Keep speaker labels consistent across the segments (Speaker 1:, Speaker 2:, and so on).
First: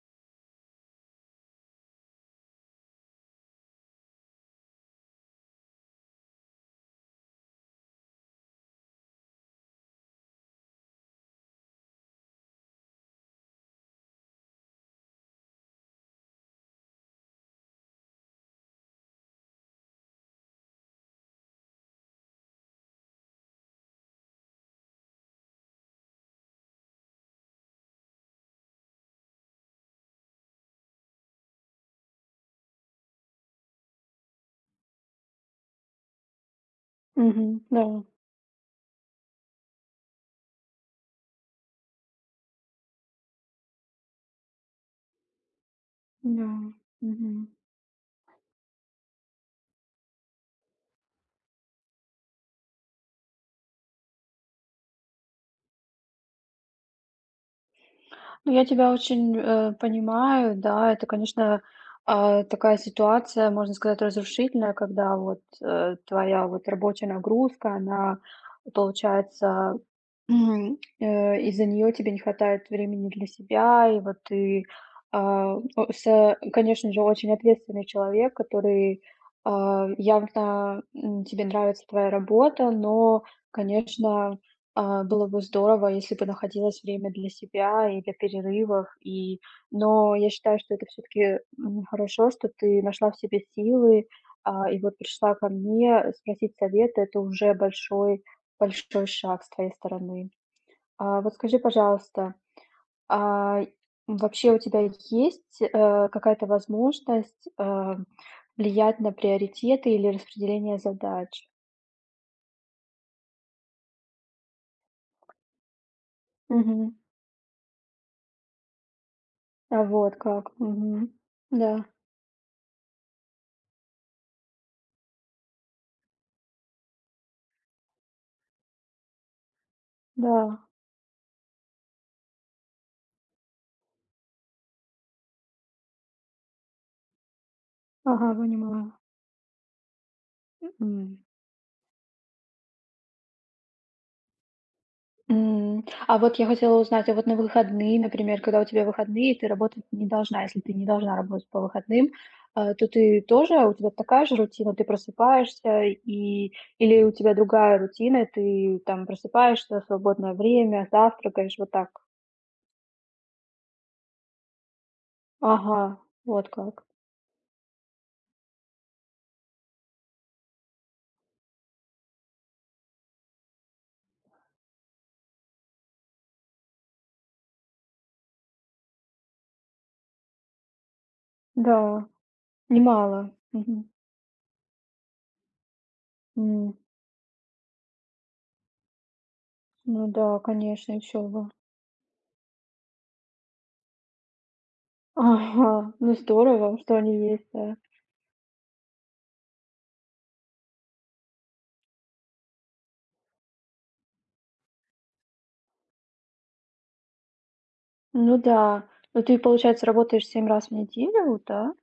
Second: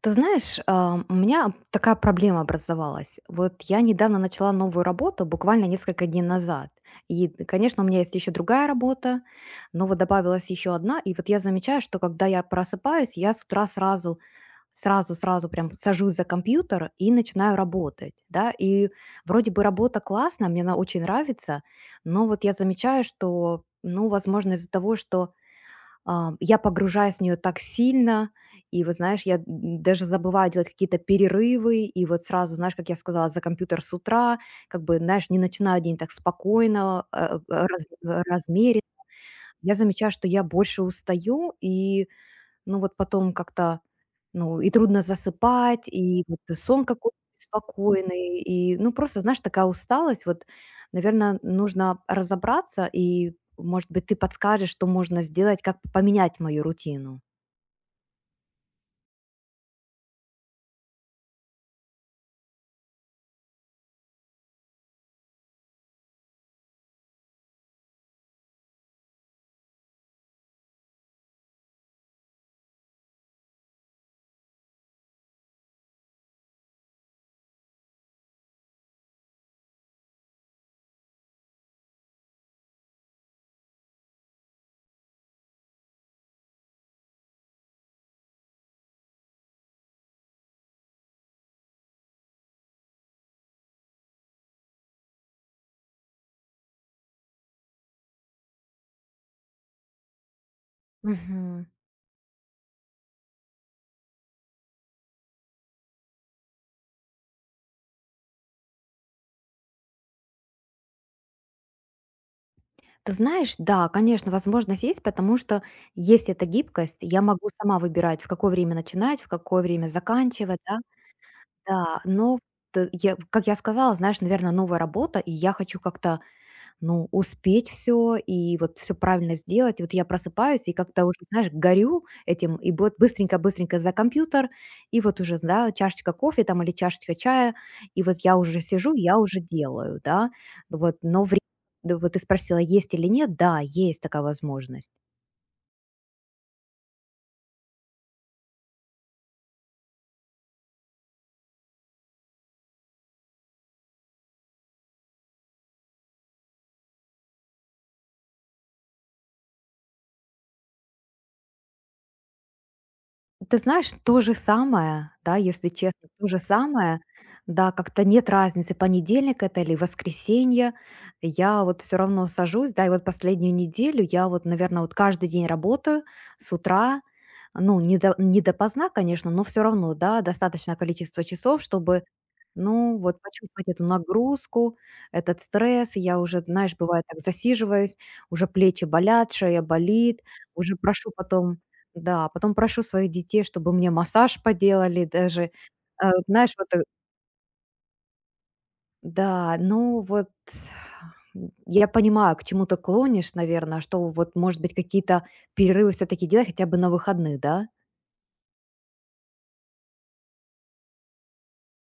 Speaker 1: Ты знаешь, у меня такая проблема образовалась. Вот я недавно начала новую работу, буквально несколько дней назад. И, конечно, у меня есть еще другая работа, но вот добавилась еще одна. И вот я замечаю, что когда я просыпаюсь, я с утра сразу прям сажусь за компьютер и начинаю работать, да. И вроде бы работа классная, мне она очень нравится, но вот я замечаю, что, ну, возможно, из-за того, что я погружаюсь в нее так сильно, и вот, знаешь, я д даже забываю делать какие-то перерывы, и вот сразу, знаешь, как я сказала, за компьютер с утра, как бы, знаешь, не начинаю день так спокойно,
Speaker 2: Мгм. Да,
Speaker 1: размеренно. Я замечаю, что я больше устаю, и, ну, вот потом как-то ну, и трудно засыпать, и вот
Speaker 2: да.
Speaker 1: и сон какой-то
Speaker 2: Мгм.
Speaker 1: беспокойный, и, ну, просто, знаешь, такая усталость. Вот, наверное, нужно разобраться, и, может быть, ты подскажешь, что можно сделать, как поменять мою рутину.
Speaker 2: Ну, я тебя очень, понимаю. Да, это, конечно, такая ситуация, можно сказать, разрушительная, когда вот, твоя вот рабочая нагрузка, она, получается, Мгм. Из-за нее тебе не хватает времени для себя, и вот ты, а, о с конечно же, очень ответственный человек, который, явно, тебе нравится твоя работа, но, конечно, было бы здорово, если бы находилось время для себя и для перерывов, но я считаю, что это все таки хорошо, что ты нашла в себе силы, и вот пришла ко мне спросить совета. Это уже большой шаг с твоей стороны. А вот скажи,
Speaker 1: Мгм.
Speaker 2: пожалуйста, а, вообще у тебя есть, какая-то возможность, влиять на приоритеты или распределение задач?
Speaker 1: Ты знаешь, да, конечно, возможность есть, потому что есть эта
Speaker 2: Мгм.
Speaker 1: гибкость. Я могу сама выбирать, в какое время начинать, в какое
Speaker 2: А
Speaker 1: время
Speaker 2: вот как.
Speaker 1: заканчивать, да.
Speaker 2: Мгм. Да,
Speaker 1: Да, но я, как я сказала, знаешь, наверное, новая работа, и я хочу как-то ну, успеть все и вот все правильно сделать. И вот я просыпаюсь
Speaker 2: да.
Speaker 1: и как-то уже, знаешь, горю этим, и вот быстренько-быстренько за компьютер, и вот уже, да, чашечка кофе там или чашечка чая, и вот
Speaker 2: Ага,
Speaker 1: я уже
Speaker 2: понимаю.
Speaker 1: сижу, я уже делаю, да. Вот,
Speaker 2: М.
Speaker 1: но время да, вот ты спросила, есть или нет. Да, есть такая возможность.
Speaker 2: А вот я хотела узнать, а вот на выходные, например, когда у тебя выходные, ты работать не должна, если ты не должна работать по выходным, то ты тоже, у тебя такая же рутина, ты просыпаешься и или у тебя другая рутина, ты там просыпаешься, свободное время, завтракаешь, вот так?
Speaker 1: Ты знаешь, то же самое, да, если
Speaker 2: Ага,
Speaker 1: честно, то же
Speaker 2: вот как.
Speaker 1: самое. Да, как-то нет разницы, понедельник это или воскресенье. Я вот все равно сажусь, да, и вот последнюю неделю я вот, наверное, вот каждый день работаю с утра, ну, не, до, не допоздна, конечно, но все равно, да, достаточное количество часов, чтобы,
Speaker 2: Да,
Speaker 1: ну, вот
Speaker 2: немало.
Speaker 1: почувствовать
Speaker 2: Мгм.
Speaker 1: эту нагрузку, этот стресс. Я уже, знаешь,
Speaker 2: М,
Speaker 1: бывает так засиживаюсь, уже плечи болят, шея
Speaker 2: ну
Speaker 1: болит,
Speaker 2: да,
Speaker 1: уже
Speaker 2: конечно,
Speaker 1: прошу
Speaker 2: еще бы.
Speaker 1: потом да, потом прошу своих детей, чтобы мне массаж поделали даже.
Speaker 2: Ага,
Speaker 1: Э,
Speaker 2: ну
Speaker 1: знаешь, вот,
Speaker 2: здорово,
Speaker 1: э
Speaker 2: что они есть, да.
Speaker 1: да, ну вот, я понимаю, к чему ты клонишь, наверное, что вот, может быть, какие-то перерывы все таки делать хотя бы на выходных, да?
Speaker 2: Ну да. Ну ты, получается, работаешь 7 раз в неделю, да?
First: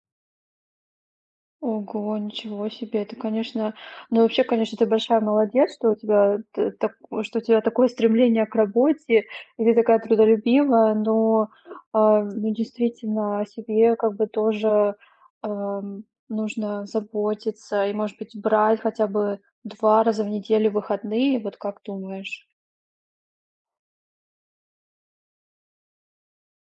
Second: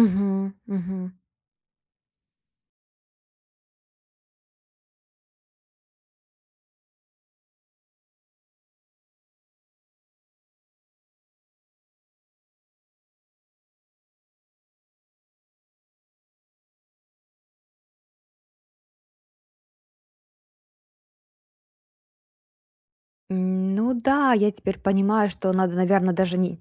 Speaker 1: Угу, мгм.
Speaker 2: Ого, ничего себе. Это, конечно, ну вообще, конечно, ты большая молодец, что у тебя так, что у тебя такое стремление к работе, и ты такая трудолюбивая, но ну, действительно о себе как бы тоже ам, нужно заботиться и, может быть, брать хотя бы 2 раза в неделю выходные. Вот как думаешь?
Speaker 1: Ну да, я теперь понимаю, что надо, наверное, даже не,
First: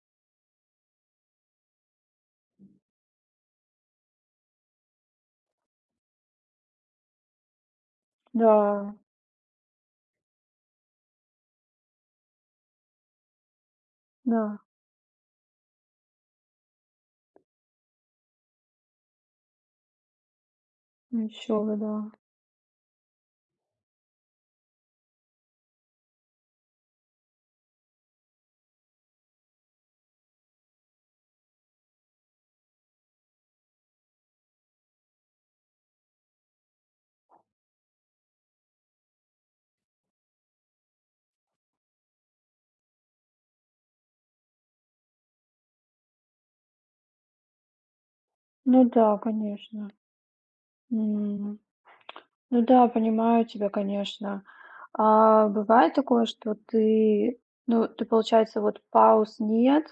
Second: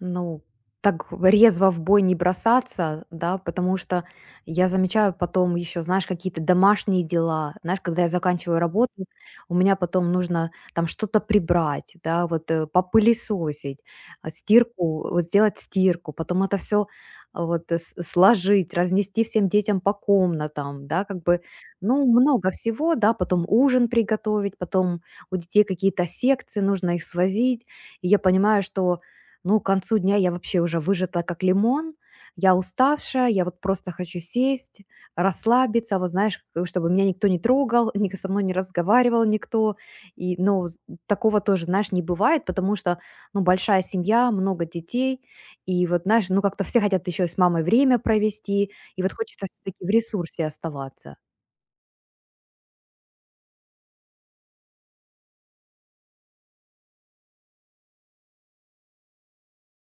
Speaker 1: ну, так резво в бой не бросаться, да, потому что я замечаю потом еще, знаешь, какие-то домашние дела, знаешь, когда я заканчиваю работу,
Speaker 2: Да,
Speaker 1: у меня потом нужно там что-то прибрать, да, попылесосить,
Speaker 2: да,
Speaker 1: стирку, вот сделать стирку, потом это все сложить, разнести всем детям по комнатам, да, как бы,
Speaker 2: еще бы, да.
Speaker 1: ну, много всего, да, потом ужин приготовить, потом у детей какие-то секции, нужно их свозить. И я понимаю, что, ну, к концу дня я вообще уже выжата как лимон, я уставшая, я вот просто хочу сесть, расслабиться, вот знаешь, чтобы меня никто не трогал, ни со мной не разговаривал никто. И, ну, такого тоже, знаешь, не бывает, потому что, ну, большая семья, много детей, и вот, знаешь, ну, как-то все хотят еще и с мамой время провести,
Speaker 2: Ну
Speaker 1: и вот
Speaker 2: да,
Speaker 1: хочется все-таки в
Speaker 2: конечно.
Speaker 1: ресурсе оставаться.
Speaker 2: М. Ну да, понимаю тебя, конечно. А бывает такое, что ты, ну, ты, получается, вот пауз нет,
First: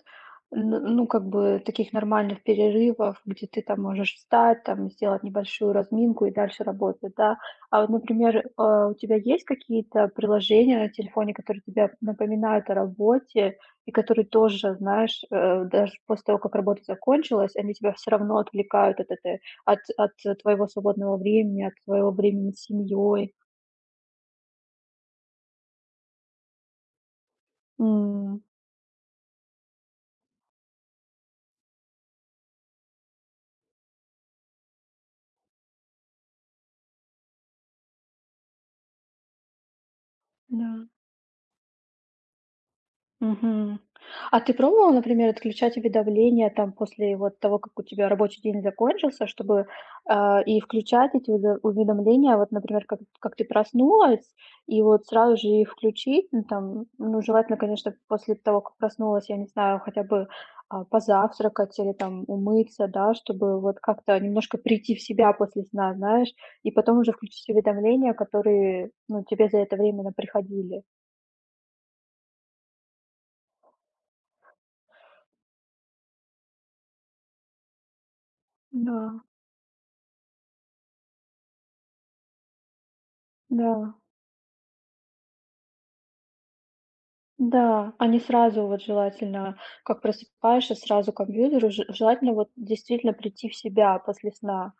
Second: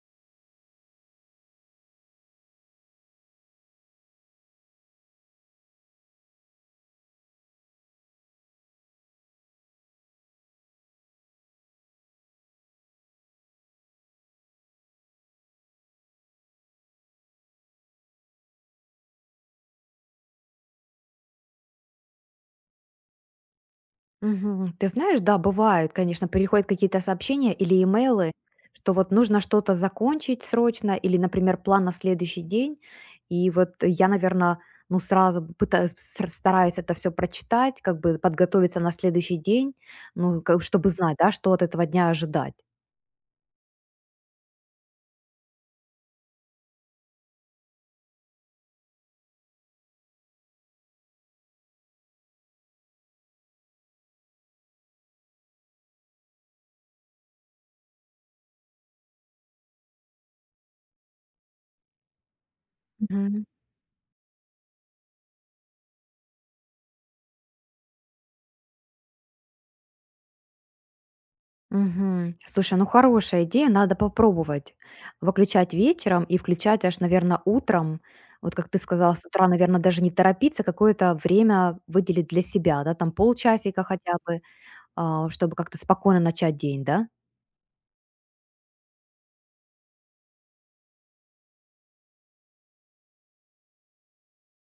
Speaker 2: ну, как бы таких нормальных перерывов, где ты там можешь встать, там, сделать небольшую разминку и дальше работать, да? А вот, например, у тебя есть какие-то приложения на телефоне, которые тебя напоминают о работе, и которые тоже, знаешь, даже после того, как работа закончилась, они тебя все равно отвлекают от этой от твоего свободного времени, от твоего времени с семьей.
Speaker 1: Мгм. Ты знаешь, да, бывают, конечно, приходят какие-то сообщения или имейлы,
Speaker 2: М,
Speaker 1: что вот нужно что-то закончить срочно или, например, план на следующий день. И вот я, наверное, ну сразу пытаюсь, стараюсь это все прочитать, как бы подготовиться на следующий день, ну, как, чтобы
Speaker 2: да.
Speaker 1: знать, да, что от этого дня ожидать.
Speaker 2: Мгм. А ты пробовала, например, отключать уведомления там после вот того, как у тебя рабочий день закончился, чтобы и включать эти уведомления, вот, например, как ты проснулась, и вот сразу же их включить, ну, там, ну, желательно, конечно, после того, как проснулась, я не знаю, хотя бы позавтракать или там умыться, да,
Speaker 1: Мгм.
Speaker 2: чтобы вот как-то немножко прийти в себя после сна, знаешь, и потом уже включить уведомления, которые, ну, тебе за это время приходили.
Speaker 1: Мгм. Слушай, ну хорошая идея, надо попробовать. Выключать вечером и включать аж, наверное, утром. Вот как ты
Speaker 2: Да,
Speaker 1: сказала, с утра, наверное, даже не торопиться, а какое-то время выделить для себя, да, там полчасика
Speaker 2: да.
Speaker 1: хотя бы, чтобы как-то спокойно начать день, да?
Speaker 2: Да, а не сразу вот желательно, как просыпаешься, сразу к компьютеру. Же Желательно вот действительно прийти в себя после сна.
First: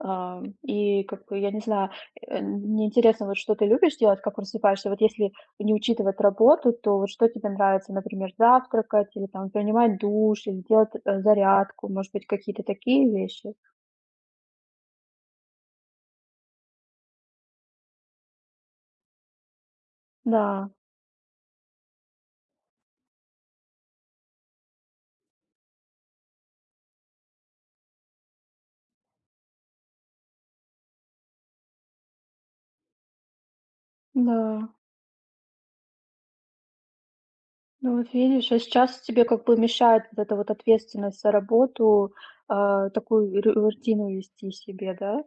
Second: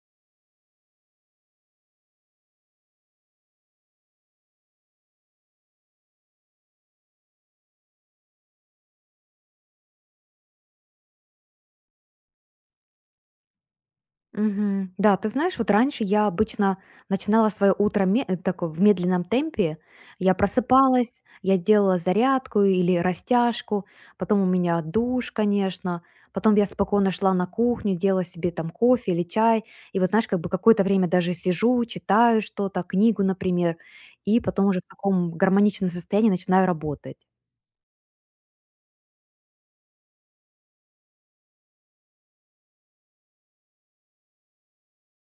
Speaker 2: И как бы, я не знаю, мне интересно, вот что ты любишь делать, как просыпаешься? Вот если не учитывать работу, то вот что тебе нравится, например, завтракать или там принимать душ, или делать, зарядку, может быть, какие-то такие вещи?
Speaker 1: Мгм. Да, ты знаешь, вот раньше я обычно начинала свое утро такое в медленном темпе. Я
Speaker 2: Да,
Speaker 1: просыпалась, я делала зарядку или растяжку, потом у меня душ, конечно, потом я спокойно шла на кухню, делала себе там кофе или чай, и вот знаешь, как бы какое-то время даже сижу, читаю что-то, книгу, например, и потом
Speaker 2: да.
Speaker 1: уже в таком гармоничном состоянии начинаю работать.
Speaker 2: Ну вот видишь, а сейчас тебе как бы мешает вот эта вот ответственность за работу, такую ру рутину вести себе, да?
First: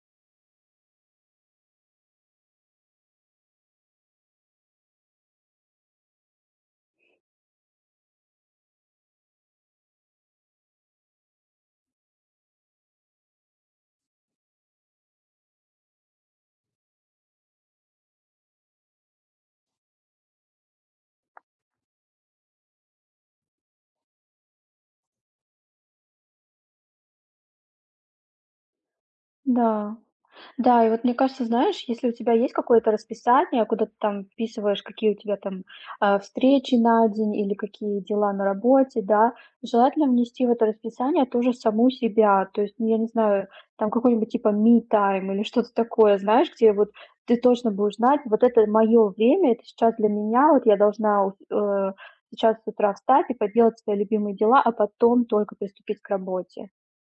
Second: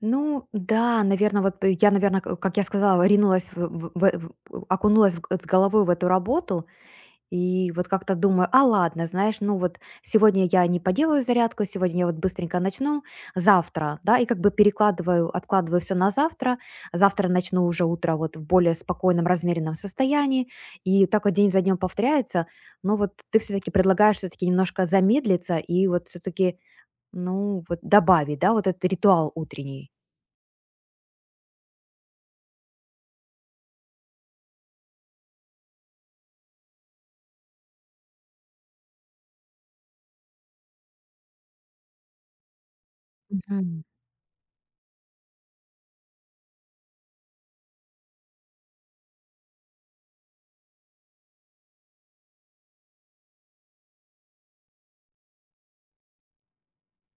Speaker 1: Ну да, наверное, я, наверное, как я сказала, ринулась, окунулась с головой в эту работу. И вот как-то думаю, а ладно, знаешь, ну вот сегодня я не поделаю зарядку, сегодня я вот быстренько начну, завтра, да, и как бы перекладываю, откладываю все на завтра, завтра начну уже утро вот в более спокойном, размеренном состоянии, и так вот день за днем повторяется, но вот ты все-таки предлагаешь все-таки немножко замедлиться и вот все-таки, ну вот добавить, да, вот этот ритуал утренний.
Speaker 2: Да. Да, и вот мне кажется, знаешь, если у тебя есть какое-то расписание, куда ты там вписываешь, какие у тебя там встречи на день или какие дела на работе, да, желательно внести в это расписание тоже саму себя, то есть, ну, я не знаю,
Speaker 1: Мгм.
Speaker 2: там какой-нибудь типа me-time или что-то такое, знаешь, где вот ты точно будешь знать, вот это мое время, это сейчас для меня, вот я должна сейчас с утра встать и поделать свои любимые дела, а потом только приступить к работе.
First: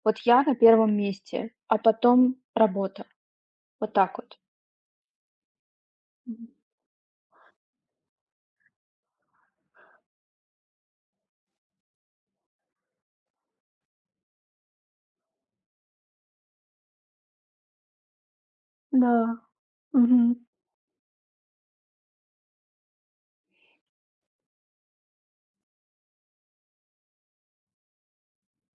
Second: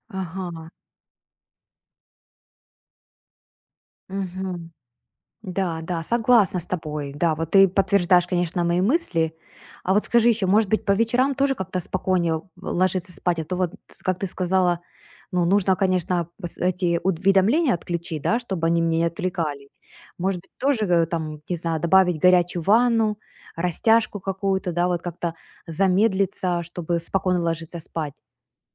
Speaker 2: Вот я на
Speaker 1: Ага.
Speaker 2: первом месте, а потом работа. Вот так вот.
Speaker 1: Мгм. Да, да,
Speaker 2: Мгм.
Speaker 1: согласна с тобой. Да, вот ты подтверждаешь, конечно, мои мысли. А вот скажи еще, может быть, по вечерам тоже как-то спокойнее ложиться спать? А то вот, как ты сказала, ну, нужно, конечно, эти уведомления отключить, да, чтобы они меня не
Speaker 2: Да,
Speaker 1: отвлекали.
Speaker 2: мгм.
Speaker 1: Может быть, тоже там, не знаю, добавить горячую ванну, растяжку какую-то, да, вот как-то замедлиться, чтобы спокойно ложиться спать.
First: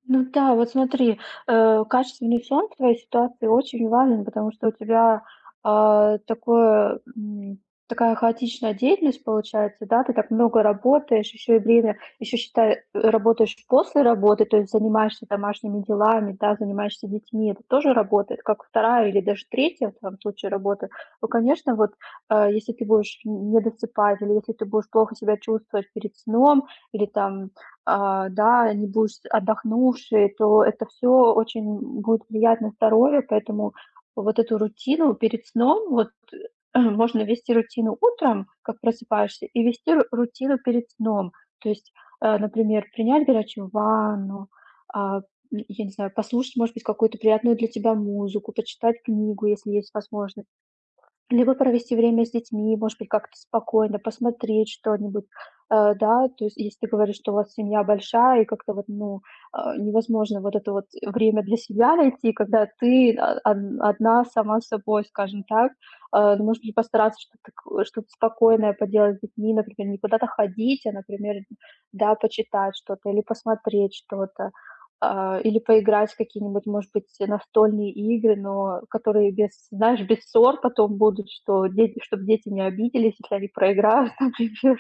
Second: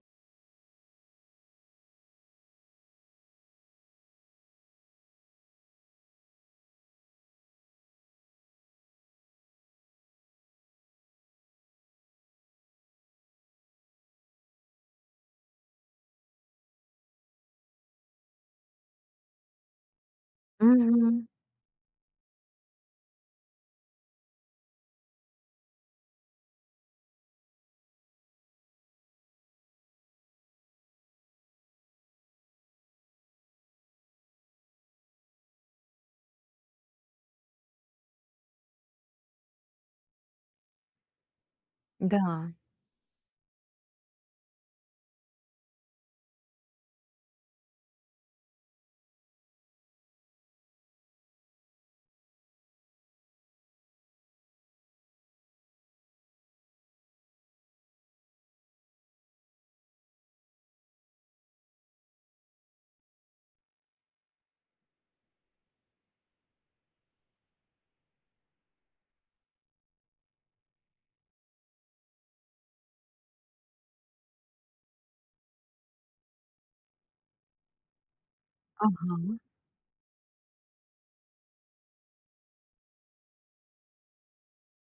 Speaker 2: Ну да, вот смотри, качественный сон в твоей ситуации очень важен, потому что у тебя такое, такая хаотичная деятельность получается, да, ты так много работаешь, еще и время, еще считай, работаешь после работы, то есть занимаешься домашними делами, да, занимаешься детьми, это тоже работает, как вторая или даже третья в твоем случае работа.
Speaker 1: Мгм.
Speaker 2: Ну, конечно, вот если ты будешь не досыпать, или если ты будешь плохо себя чувствовать перед сном, или там да, не будешь отдохнувшей, то это все очень будет влиять на здоровье. Поэтому вот эту рутину перед сном, вот, можно вести рутину утром, как просыпаешься, и вести ру рутину перед сном. То есть,
Speaker 1: Да.
Speaker 2: например, принять горячую ванну, а, м, я не знаю, послушать, может быть, какую-то приятную для тебя музыку, почитать книгу, если есть возможность. Либо провести время с детьми, может быть, как-то спокойно посмотреть что-нибудь, да. То есть, если ты говоришь, что у вас семья большая и как-то вот, ну, невозможно вот это вот время для себя найти, когда ты одна сама с собой, скажем так. Ну, может быть, постараться что-то, что-то спокойное поделать с детьми, например, не куда-то ходить, а, например, да, почитать что-то или посмотреть что-то. Или поиграть в какие-нибудь, может быть, настольные игры, но которые
Speaker 1: Ага.
Speaker 2: без, знаешь, без ссор потом будут, чтоб дети не обиделись, если они проиграют, например.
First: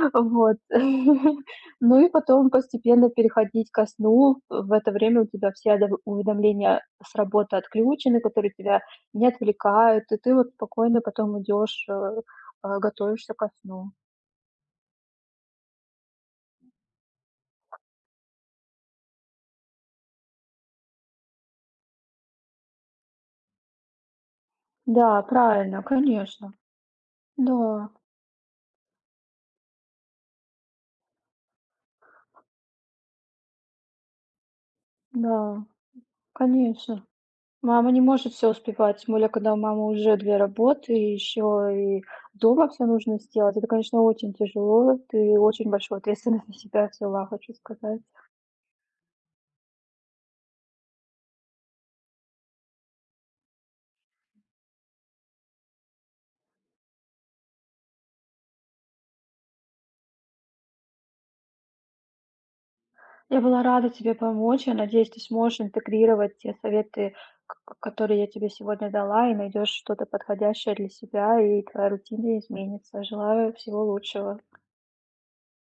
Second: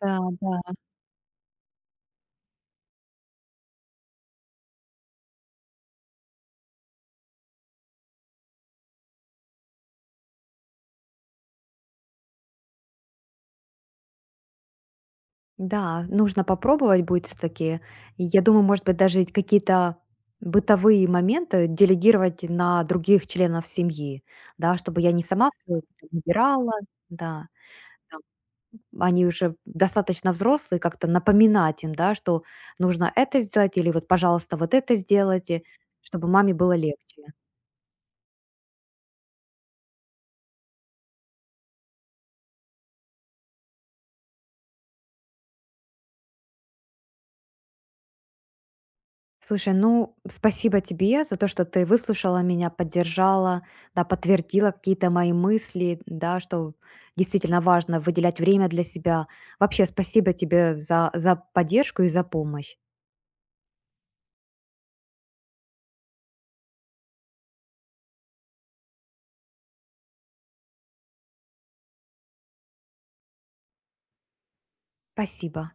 Speaker 1: Да,
Speaker 2: Вот.
Speaker 1: да.
Speaker 2: Ну и потом постепенно переходить ко сну. В это время у тебя все одов уведомления с работы отключены, которые тебя не отвлекают, и ты вот спокойно потом идёшь, готовишься ко сну.
Speaker 1: Да, нужно попробовать будет все таки я думаю, может быть, даже и какие-то бытовые моменты делегировать на других членов семьи, да, чтобы я не
Speaker 2: Да,
Speaker 1: сама всё
Speaker 2: правильно, конечно.
Speaker 1: выбирала, да.
Speaker 2: Да,
Speaker 1: Там они уже достаточно взрослые, как-то напоминать им, да, что нужно это сделать или вот, пожалуйста, вот это сделайте,
Speaker 2: да,
Speaker 1: чтобы маме было
Speaker 2: конечно.
Speaker 1: легче.
Speaker 2: Мама не может все успевать, тем более, когда у мамы уже 2 работы, и еще и дома все нужно сделать. Это, конечно, очень тяжело. Ты очень большую ответственность на себя взяла, хочу сказать.
Speaker 1: Слушай, ну, спасибо тебе за то, что ты выслушала меня, поддержала, да, подтвердила какие-то мои мысли, да, что действительно важно выделять время для себя. Вообще, спасибо тебе за поддержку и за помощь.
Speaker 2: Я была рада тебе помочь. Я надеюсь, ты сможешь интегрировать те советы, к которые я тебе сегодня дала, и найдешь что-то подходящее для себя, и твоя рутина изменится. Желаю всего лучшего.
Speaker 1: Спасибо.